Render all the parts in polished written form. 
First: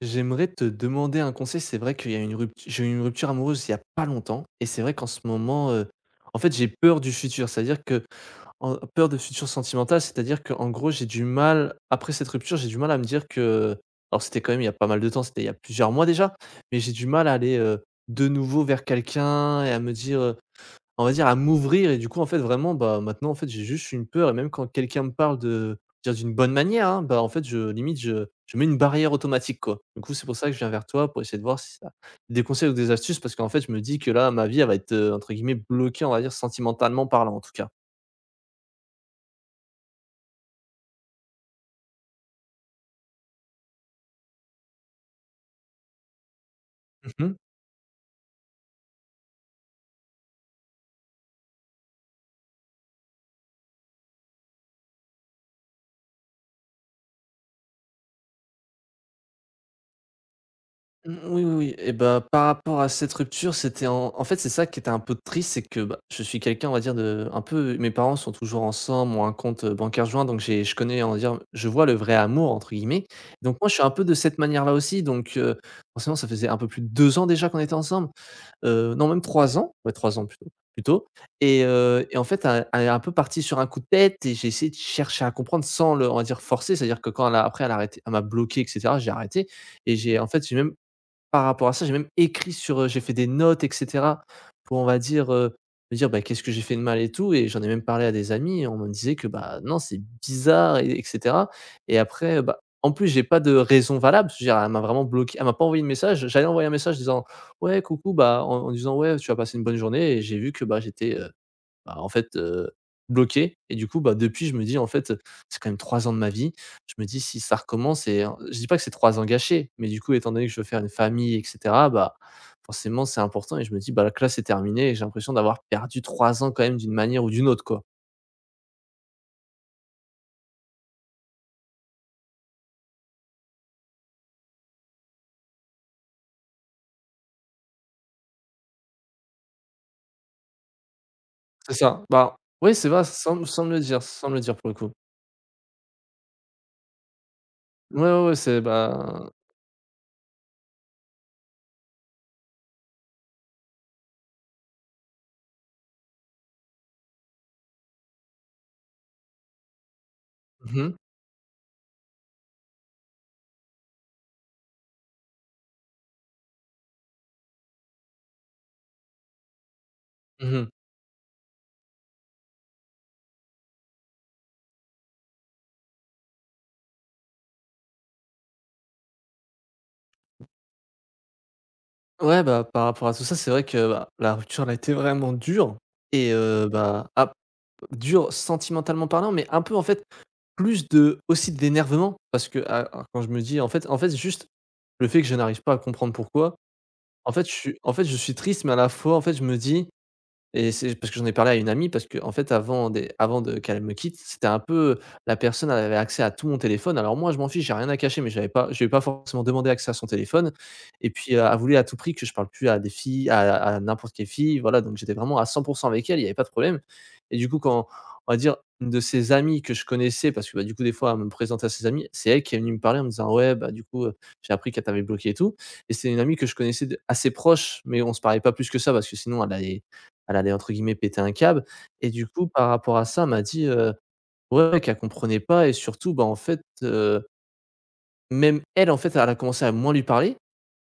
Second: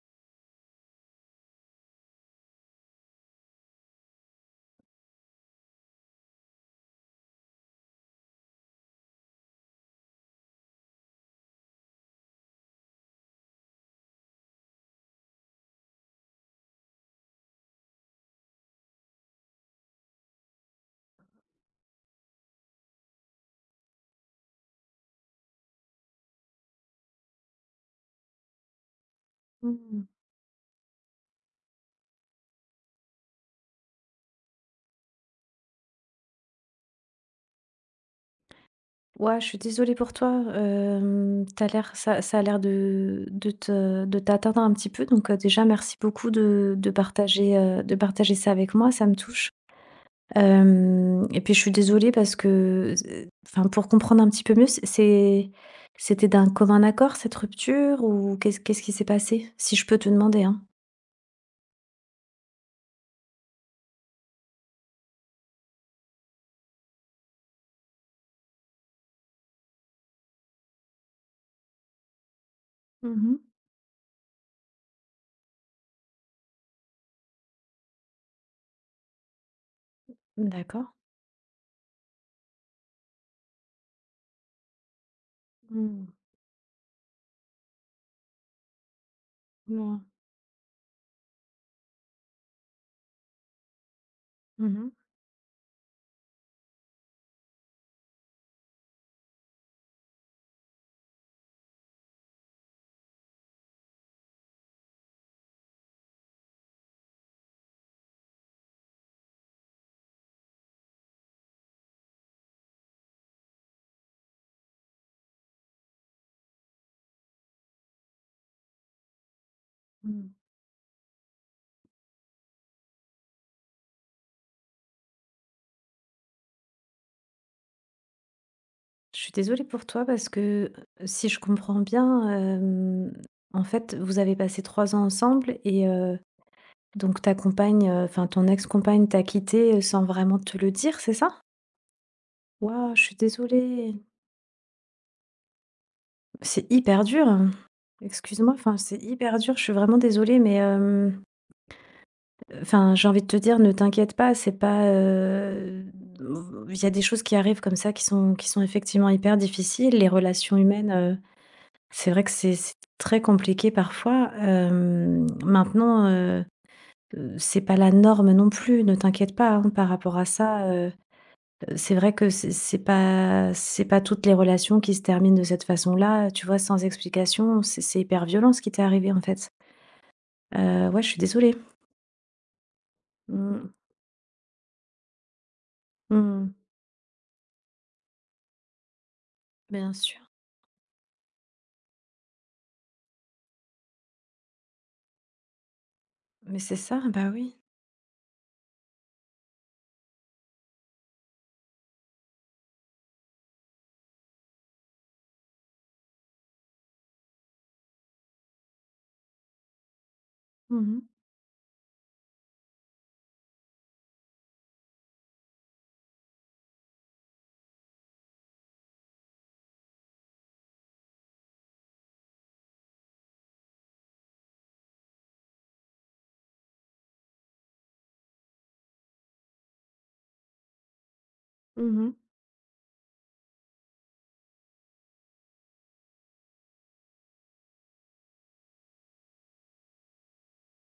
J'aimerais te demander un conseil. C'est vrai qu'il y a une rupt j'ai eu une rupture amoureuse il y a pas longtemps et c'est vrai qu'en ce moment, en fait, j'ai peur du futur. C'est-à-dire que en peur de futur sentimental, c'est-à-dire que en gros, j'ai du mal après cette rupture, j'ai du mal à me dire que alors c'était quand même il y a pas mal de temps, c'était il y a plusieurs mois déjà, mais j'ai du mal à aller, de nouveau vers quelqu'un et à me dire, on va dire, à m'ouvrir. Et du coup, en fait, vraiment, bah, maintenant, en fait, j'ai juste une peur, et même quand quelqu'un me parle de dire d'une bonne manière, hein, bah, en fait, je limite, je mets une barrière automatique, quoi. Du Mmh. coup, c'est pour ça que je viens vers toi pour essayer de voir si t'as des conseils ou des astuces, parce qu'en fait, je me dis que là, ma vie, elle va être, entre guillemets, bloquée, on va dire, sentimentalement parlant, en tout cas. Ouais, je suis désolée pour toi, tu l'air ça a l'air de te de t'atteindre un petit peu donc déjà merci beaucoup de partager, de partager ça avec moi, ça me touche. Hem Et puis je suis désolée parce que z enfin, pour comprendre un petit peu mieux, c'est c'était d'un commun accord cette rupture ou qu'est-ce qui s'est passé? Si je peux te demander, hein? Mmh. Oui, oui, oui, et bah, par rapport à cette rupture, c'était en fait, c'est ça qui était un peu triste, c'est que, bah, je suis quelqu'un, on va dire, de un peu, mes parents sont toujours ensemble, ont un compte, bancaire joint, donc j'ai je connais, on va dire, je vois «le vrai amour» entre guillemets, Mmh. donc moi, je suis un peu de cette manière-là aussi, donc forcément, ça faisait un peu plus de 2 ans déjà qu'on était ensemble, non, même 3 ans, ouais, 3 ans plutôt D'accord. plutôt Et en fait, elle est un peu partie sur un coup de tête, et j'ai essayé de chercher à comprendre sans, le Mmh. on va dire, forcer, c'est-à-dire que quand elle a, après, elle a arrêté, elle m'a bloqué, et cetera, j'ai arrêté. Et Mouais. j'ai en fait, j'ai même, par rapport à ça, j'ai même écrit, j'ai fait des notes et cetera Mmh pour, on mh. va dire, me dire: «Bah, qu'est-ce que j'ai fait de mal et tout?», et j'en ai même parlé à des amis, et on me disait que: «Bah, non, c'est bizarre», et et après, bah, en plus, j'ai pas de raison valable, parce que, je veux dire, elle m'a vraiment bloqué. Elle m'a pas envoyé de message. J'allais envoyer un message disant: «Ouais, coucou», bah, en disant: «Ouais, tu as passé une bonne journée?», et j'ai vu que, bah, j'étais, bah, en fait, bloqué. Et du coup, bah, depuis, je me dis: «En fait, c'est quand même 3 ans de ma vie». Je me dis: «Si ça recommence». Et en... je dis pas que c'est 3 ans gâchés, mais du coup, Mmh. étant donné que je veux faire une famille et cetera, bah, forcément, c'est important, et je me dis: «Bah, la classe est terminée», et j'ai l'impression d'avoir perdu 3 ans quand même d'une manière ou d'une autre, quoi. Je suis désolée pour toi parce que euh, si je comprends bien, en fait, vous avez passé trois ans ensemble et donc ta compagne, enfin ton ex-compagne t'a quitté sans vraiment te le dire, c'est ça? C'est ça. Bah, oui, c'est Waouh, je vrai, suis sans me le désolée. dire, sans me le dire, pour le coup. C'est hyper dur, hein. Ouais, ouais, ouais, Excuse-moi, c'est, enfin c'est bah... hyper dur. Je suis vraiment désolée, mais enfin j'ai envie de te dire, ne t'inquiète pas, c'est pas. Il y a des choses qui arrivent comme ça qui sont effectivement hyper difficiles. Les relations Mmh humaines, mh. C'est vrai que c'est très compliqué parfois. C'est pas la norme non plus, ne t'inquiète pas, hein, par rapport à Mmh. ça, C'est vrai que c'est pas c'est pas toutes les relations qui se terminent de cette façon-là, tu vois? Sans explication, c'est hyper violent ce qui t'est arrivé, en fait. Ouais, je suis désolée. Ouais, bah, par rapport à tout ça, c'est Mmh. vrai que, bah, la rupture, elle a été vraiment dure, et Mmh. Bah, ap dur sentimentalement parlant, mais un peu, en Bien fait, sûr. plus de, aussi, d'énervement, parce que, quand je me dis, en fait juste, le fait que je n'arrive pas à comprendre pourquoi, Mais c'est ça, bah oui. En fait je suis triste, mais à la fois en fait je me dis... Et c'est parce que j'en ai parlé à une amie, parce que en fait, avant de qu'elle me quitte, c'était un peu, la personne, elle avait accès à tout mon téléphone. Alors moi je m'en fiche, j'ai rien à cacher, mais j'avais pas, je lui pas forcément demandé accès à son téléphone, Mmh mh. et puis, elle voulait à tout prix que je parle plus à des filles, à n'importe quelle fille, voilà, donc j'étais vraiment à 100 avec elle, il y avait pas de problème. Et du coup quand, on va dire, une de ses amies que je connaissais parce que, bah, du coup, des fois elle me présentait à ses amies, c'est elle qui est venue me parler en me disant: «Ouais, bah, du coup, j'ai appris qu'elle t'avait bloqué et tout». Et c'est une amie que je connaissais de assez proche, mais on se parlait pas plus que ça parce que sinon elle allait entre guillemets «péter un câble». Mmh Et mh. du coup, par rapport à ça, elle m'a dit, ouais, qu'elle comprenait pas, et surtout, bah, en fait, même elle, en fait, elle a commencé à moins lui parler.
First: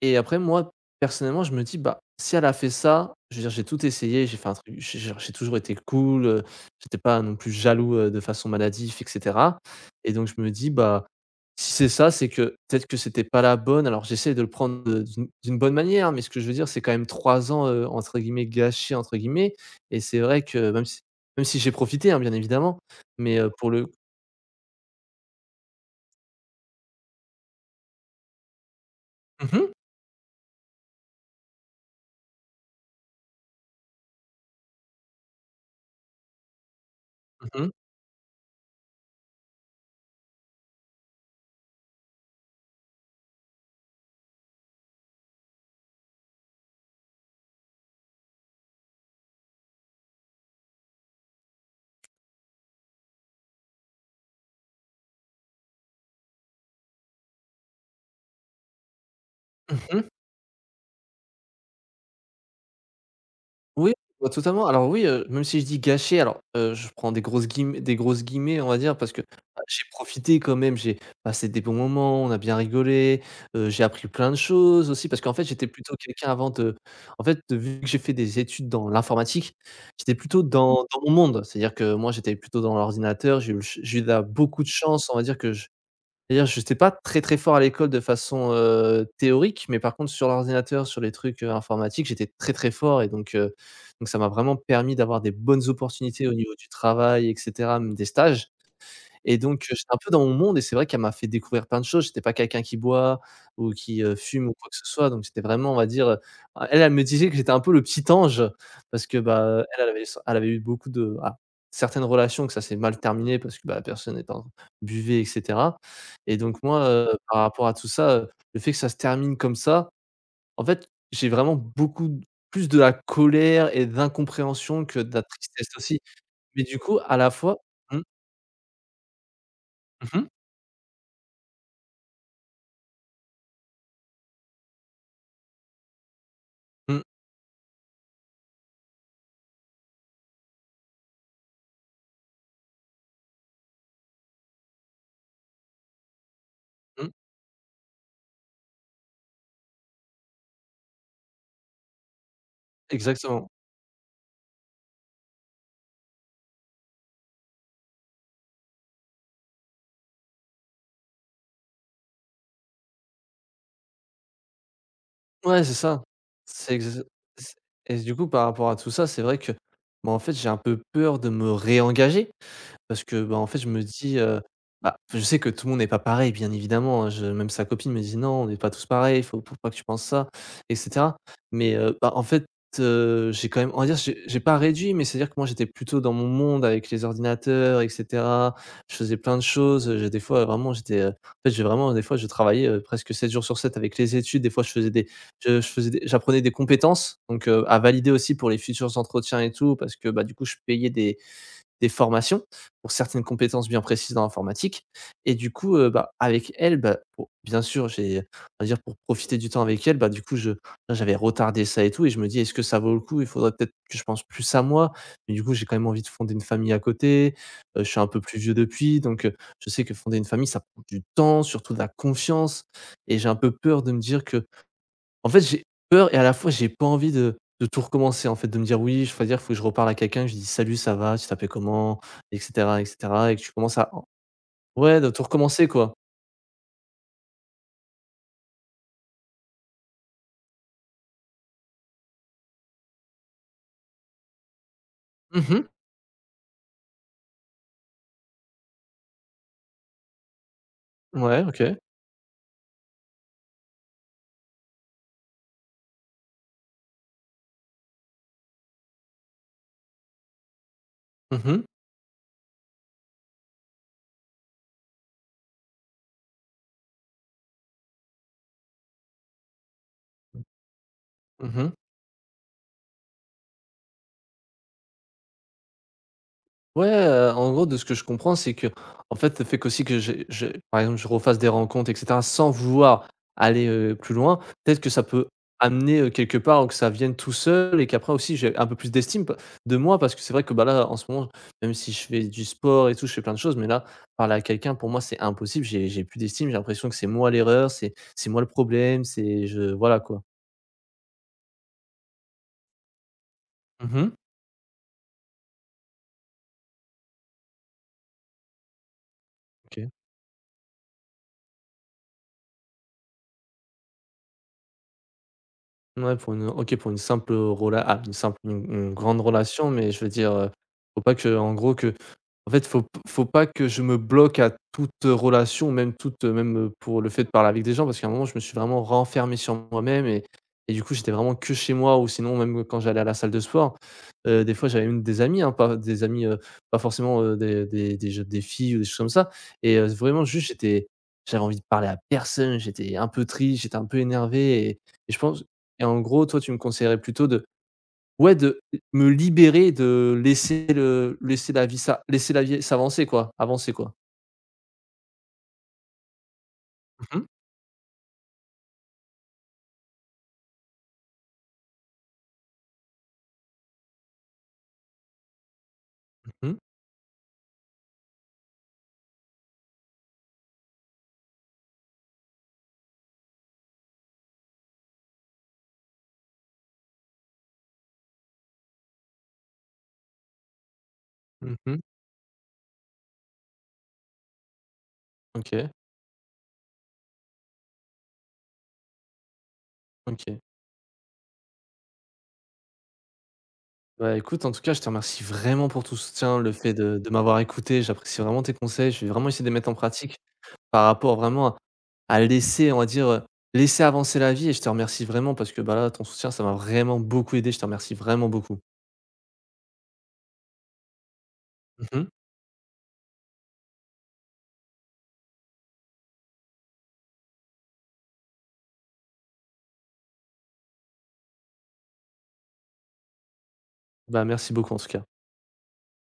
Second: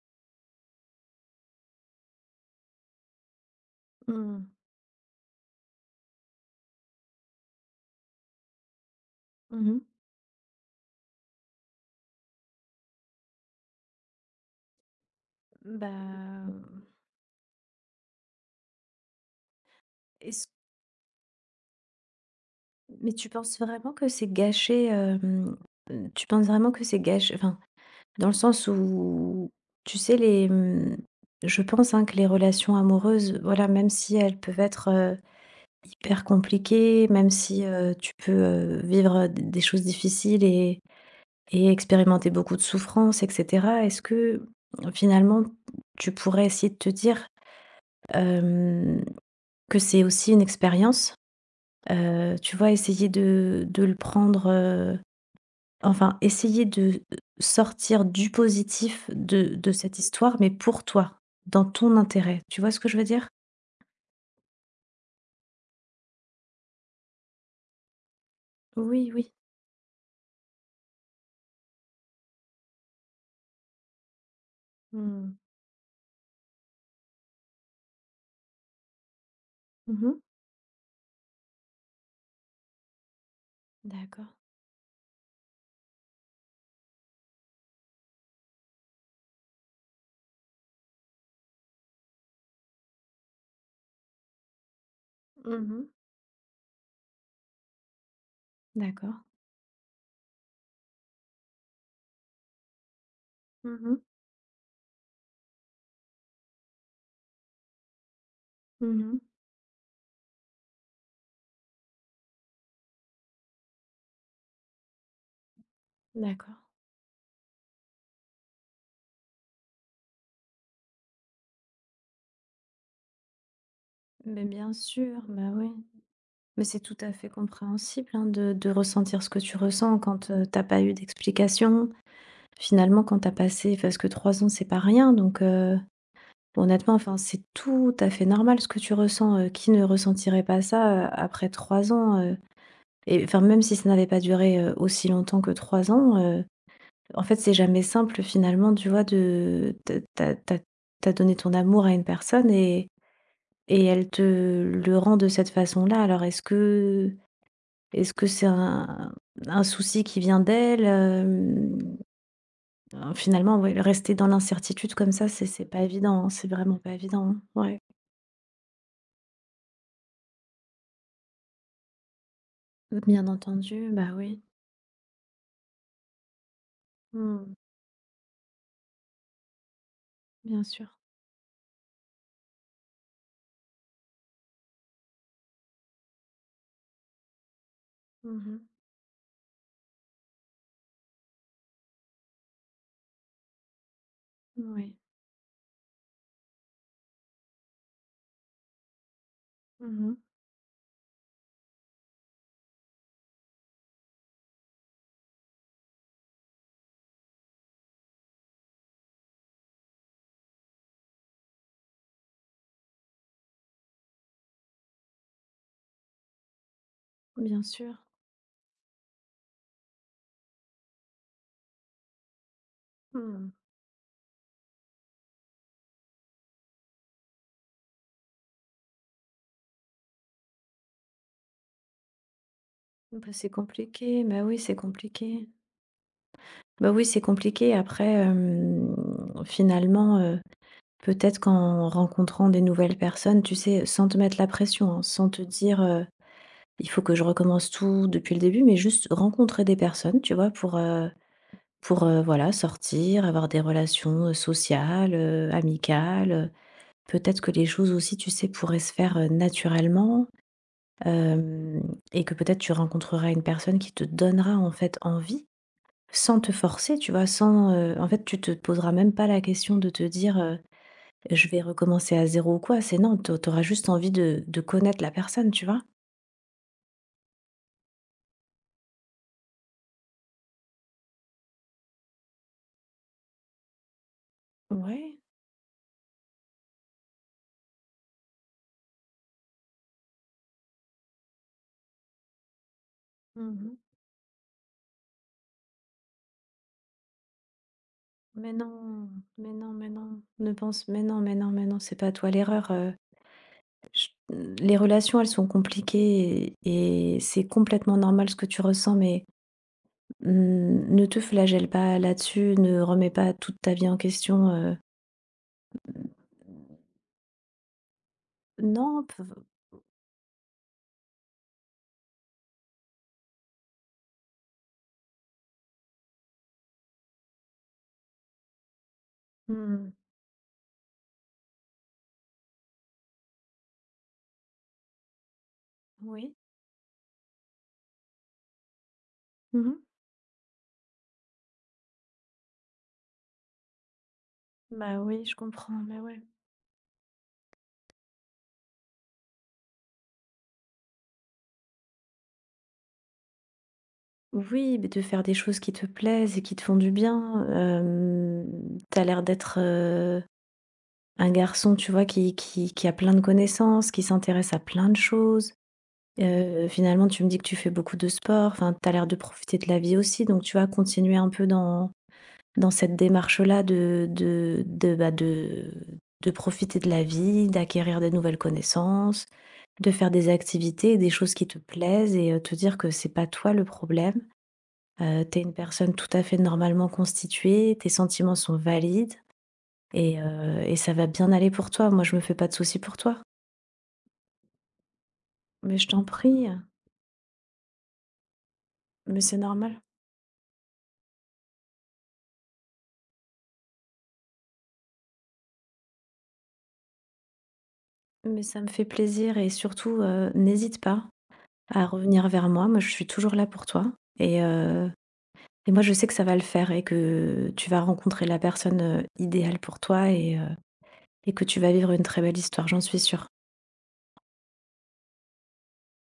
Et après moi, personnellement, je me dis: «Bah, si elle a fait ça, je veux dire, j'ai tout essayé, j'ai Mmh. fait un truc, j'ai genre, j'ai toujours été cool, j'étais pas non plus jaloux, de façon maladive et cetera». Mmh. Et donc je me dis: «Bah, si c'est ça, c'est que peut-être que c'était pas la bonne». Alors j'essaie de le prendre, d'une bonne manière, mais ce que Bah. je veux dire, c'est quand même 3 ans, entre guillemets «gâchés» entre guillemets. Et c'est vrai que, même si j'ai profité, hein, bien évidemment, Mais tu mais, penses pour le... vraiment que c'est gâché? Tu penses vraiment que c'est gâché, enfin, dans le sens où, Mmh mh. tu sais, je pense, hein, que les relations amoureuses, voilà, même si elles peuvent être, hyper compliquées, même si, Mmh. Tu peux, vivre, d des choses difficiles et expérimenter beaucoup de souffrances et cetera. Est-ce que, mmh, finalement, tu pourrais essayer de te dire, hem, que c'est aussi une expérience? Tu vois, essayer de le prendre, enfin, essayer de sortir du positif de cette Mmh. histoire, mais pour toi, dans ton intérêt. Tu vois ce que je veux dire? Oui, bah, totalement. Alors oui, même si je dis «gâché», alors, je prends des grosses guillemets, on va dire, parce Oui, que, oui. bah, j'ai profité quand même, j'ai passé des bons moments, on a bien rigolé, j'ai appris plein de choses aussi, parce qu'en Mmh. fait, j'étais plutôt quelqu'un avant de... en fait, vu que j'ai fait des études dans l'informatique, j'étais Mmh. plutôt dans mon monde. C'est-à-dire que moi, j'étais plutôt dans l'ordinateur, j'ai eu la D'accord. beaucoup de chance, on va dire, que c'est-à-dire, j'étais pas très, très fort à l'école de façon, théorique, mais par contre sur l'ordinateur, sur les trucs, informatiques, j'étais très, très fort, et donc ça m'a vraiment permis d'avoir des bonnes Mmh. opportunités au niveau du travail et cetera, même des stages. D'accord. Et donc, j'étais un peu dans mon monde, et c'est vrai qu'elle m'a fait découvrir plein de choses. J'étais pas quelqu'un qui boit ou Mmh mh. qui, fume ou quoi que ce soit, donc c'était vraiment, on va dire, elle, elle me disait que j'étais un peu le petit ange, parce que, Mmh. bah, elle, elle avait eu beaucoup de... certaines relations que ça s'est mal terminé, parce que, bah, la personne étant buvée et cetera. Et D'accord. donc moi, par rapport à tout ça, le fait que ça se termine comme ça, en fait, j'ai vraiment beaucoup d plus de la colère et Mais bien d'incompréhension que de sûr, la bah, tristesse oui. aussi. Mais Mais du c'est coup, tout à à la fait fois... Mmh. compréhensible, hein, de ressentir ce que tu ressens Mmh mh. quand, tu pas eu d'explication. Finalement, quand t'as passé, parce que 3 ans, c'est pas rien, donc honnêtement, Mmh. enfin, c'est tout à fait normal ce que tu ressens, qui ne ressentirait pas ça, après 3 ans, Et enfin, même si ça n'avait pas duré, aussi longtemps que 3 ans, en fait, c'est jamais simple finalement, tu vois, de t'as tu as tu donné ton amour à une personne et Exactement. Elle te le rend de cette façon-là. Alors est-ce que c'est un souci qui vient d'elle? Finalement, ouais, rester dans l'incertitude comme ça, Ouais, c'est c'est pas ça. évident, hein, c'est C'est vraiment pas exa évident, hein. c'est... Ouais. Et du coup, par rapport à tout ça, c'est vrai que, bah, en fait, j'ai un peu peur de me réengager, parce que, Bien bah, en fait, je me entendu, bah dis, oui. bah, je sais que tout le monde n'est pas pareil, bien évidemment, hein. Je, même Mmh. sa copine me dit: «Non, on n'est pas tous pareils, faut pas que tu penses ça» Bien et sûr. cetera. Mais, bah, en fait, j'ai quand même, on va dire, j'ai pas réduit, mais c'est-à-dire que moi, j'étais plutôt dans mon monde avec les ordinateurs et cetera. Mmh. Je faisais plein de choses, j'ai des fois, vraiment, j'étais, en fait, j'ai vraiment des fois, je travaillais, presque 7 jours sur 7 avec les études. Des fois, Oui. Je faisais des, j'apprenais des compétences, donc, à valider aussi pour les futurs entretiens et tout, parce que, Mmh. bah, du coup, je payais des formations pour certaines compétences bien précises dans l'informatique. Et du coup, bah, avec elle, bah, pour, bien sûr, j'ai on va dire, pour profiter du temps avec elle, bah, du coup, je là, j'avais retardé ça et tout, et je me dis: «Est-ce que ça vaut le coup? Il faudrait peut-être que je pense plus à moi». Mais du coup, j'ai quand même envie de fonder une famille à côté, Bien je sûr. suis un peu plus vieux depuis, donc, je sais que fonder une famille, ça prend du temps, surtout de la confiance, et j'ai un peu Mmh. peur de me dire que, en fait, j'ai peur, et à la fois, j'ai pas envie de tout recommencer, en fait, de me dire: «Oui, je faut dire, faut que je reparle à quelqu'un, que je dis: "Salut, ça va? Tu t'appelles comment?" et cetera et Bah, cetera», et que c'est tu commences à... compliqué, bah oui, c'est ouais, de tout compliqué. recommencer, quoi. Bah oui, c'est compliqué. Après, finalement, peut-être qu'en rencontrant des nouvelles personnes, tu sais, sans te mettre la pression, hein, sans te Mmh. dire, «Il faut que je recommence tout depuis le début», mais juste rencontrer des personnes, tu vois? Ouais, OK. Pour, voilà, sortir, avoir des relations, sociales, amicales. Peut-être que les choses aussi, tu sais, pourraient se faire, naturellement, Mmh mh. hem et que peut-être tu rencontreras une personne qui te donnera, en fait, envie, sans te forcer, tu vois? Sans, en fait, tu te poseras même pas la question de te dire, «Je vais Mmh. recommencer à zéro ou quoi». C'est non, tu auras juste envie de connaître la personne, tu vois? Ouais, en gros, de ce que je comprends, c'est que en fait, le fait qu'aussi que j'ai, par exemple, je refasse des rencontres et cetera sans vouloir aller, plus loin, peut-être que ça Ouais. peut amener, quelque part, ou que ça vienne tout seul, et qu'après aussi j'ai un peu plus d'estime p de moi, parce que c'est vrai que, bah, là, en ce moment, même si je fais du sport et tout, je fais plein de choses, mais Mmh. là, parler à quelqu'un pour moi, c'est impossible. J'ai plus d'estime, j'ai l'impression que c'est moi l'erreur, c'est moi le Mais non, problème, c'est... mais je, non, mais voilà, non. quoi. Ne pense Mais non, mais non, mais non, c'est pas toi l'erreur, j Mmh. les relations, elles sont compliquées et c'est complètement normal ce que tu ressens, mais OK. mmh, ne te flagelle pas là-dessus, ne remets pas toute ta vie en question, Ouais, pour une simple rela une simple, une Non, grande relation, mais je veux dire, faut pas que, en gros, que, en fait, faut pas que je me bloque à toute relation, même toute, même, pour le fait de parler avec des gens, parce qu'à un moment, je me suis vraiment renfermé sur mmh, moi-même, et du coup, j'étais vraiment que chez moi, ou sinon même quand j'allais à la salle de sport, des fois, j'avais même des amis, hein, pas des amis, oui. Pas forcément, des filles ou des choses comme ça, Mmh. et vraiment juste j'étais, j'avais envie de parler à personne, j'étais un peu triste, j'étais un peu énervé, Bah, je oui, je pense. comprends, Et en mais ouais. gros, toi, tu me conseillerais plutôt de, ouais, de me libérer, de laisser la vie s'avancer, quoi, avancer, quoi. Oui, mais de faire des choses qui te plaisent et qui te font du Mmh bien. Tu l'air d'être, un garçon, tu vois, qui qui a plein de connaissances, qui s'intéresse à plein de choses. mh. Mmh. Finalement, tu me dis que tu fais beaucoup de sport, enfin, t'as l'air de profiter de la vie aussi, donc tu vas continuer un peu dans cette démarche-là de profiter de la vie, d'acquérir des nouvelles connaissances, de faire des activités et des choses qui te Mmh. plaisent et te dire que c'est pas toi le problème. Tu une OK, personne tout à fait normalement constituée, tes sentiments sont valides OK. Et ça va bien aller pour toi. Moi, je me fais pas de soucis pour toi. Bah, écoute, en tout cas, je te remercie vraiment Mais pour je tout t'en soutien, prie, le fait de m'avoir écouté. J'apprécie vraiment tes conseils. Je vais mais vraiment c'est essayer de les mettre en normal. pratique par rapport vraiment à laisser, on va dire, laisser avancer la vie, et je te remercie vraiment, parce que, bah, là, ton soutien, ça m'a vraiment beaucoup aidé. Je te remercie vraiment Mais beaucoup. ça me fait plaisir et surtout, n'hésite pas à Mmh. revenir vers moi. Moi, je suis toujours là pour toi et et moi, je sais que ça va le faire et que tu vas rencontrer la personne, idéale pour toi et que tu vas vivre une très belle histoire, j'en suis sûre. Bah, merci beaucoup, en tout cas.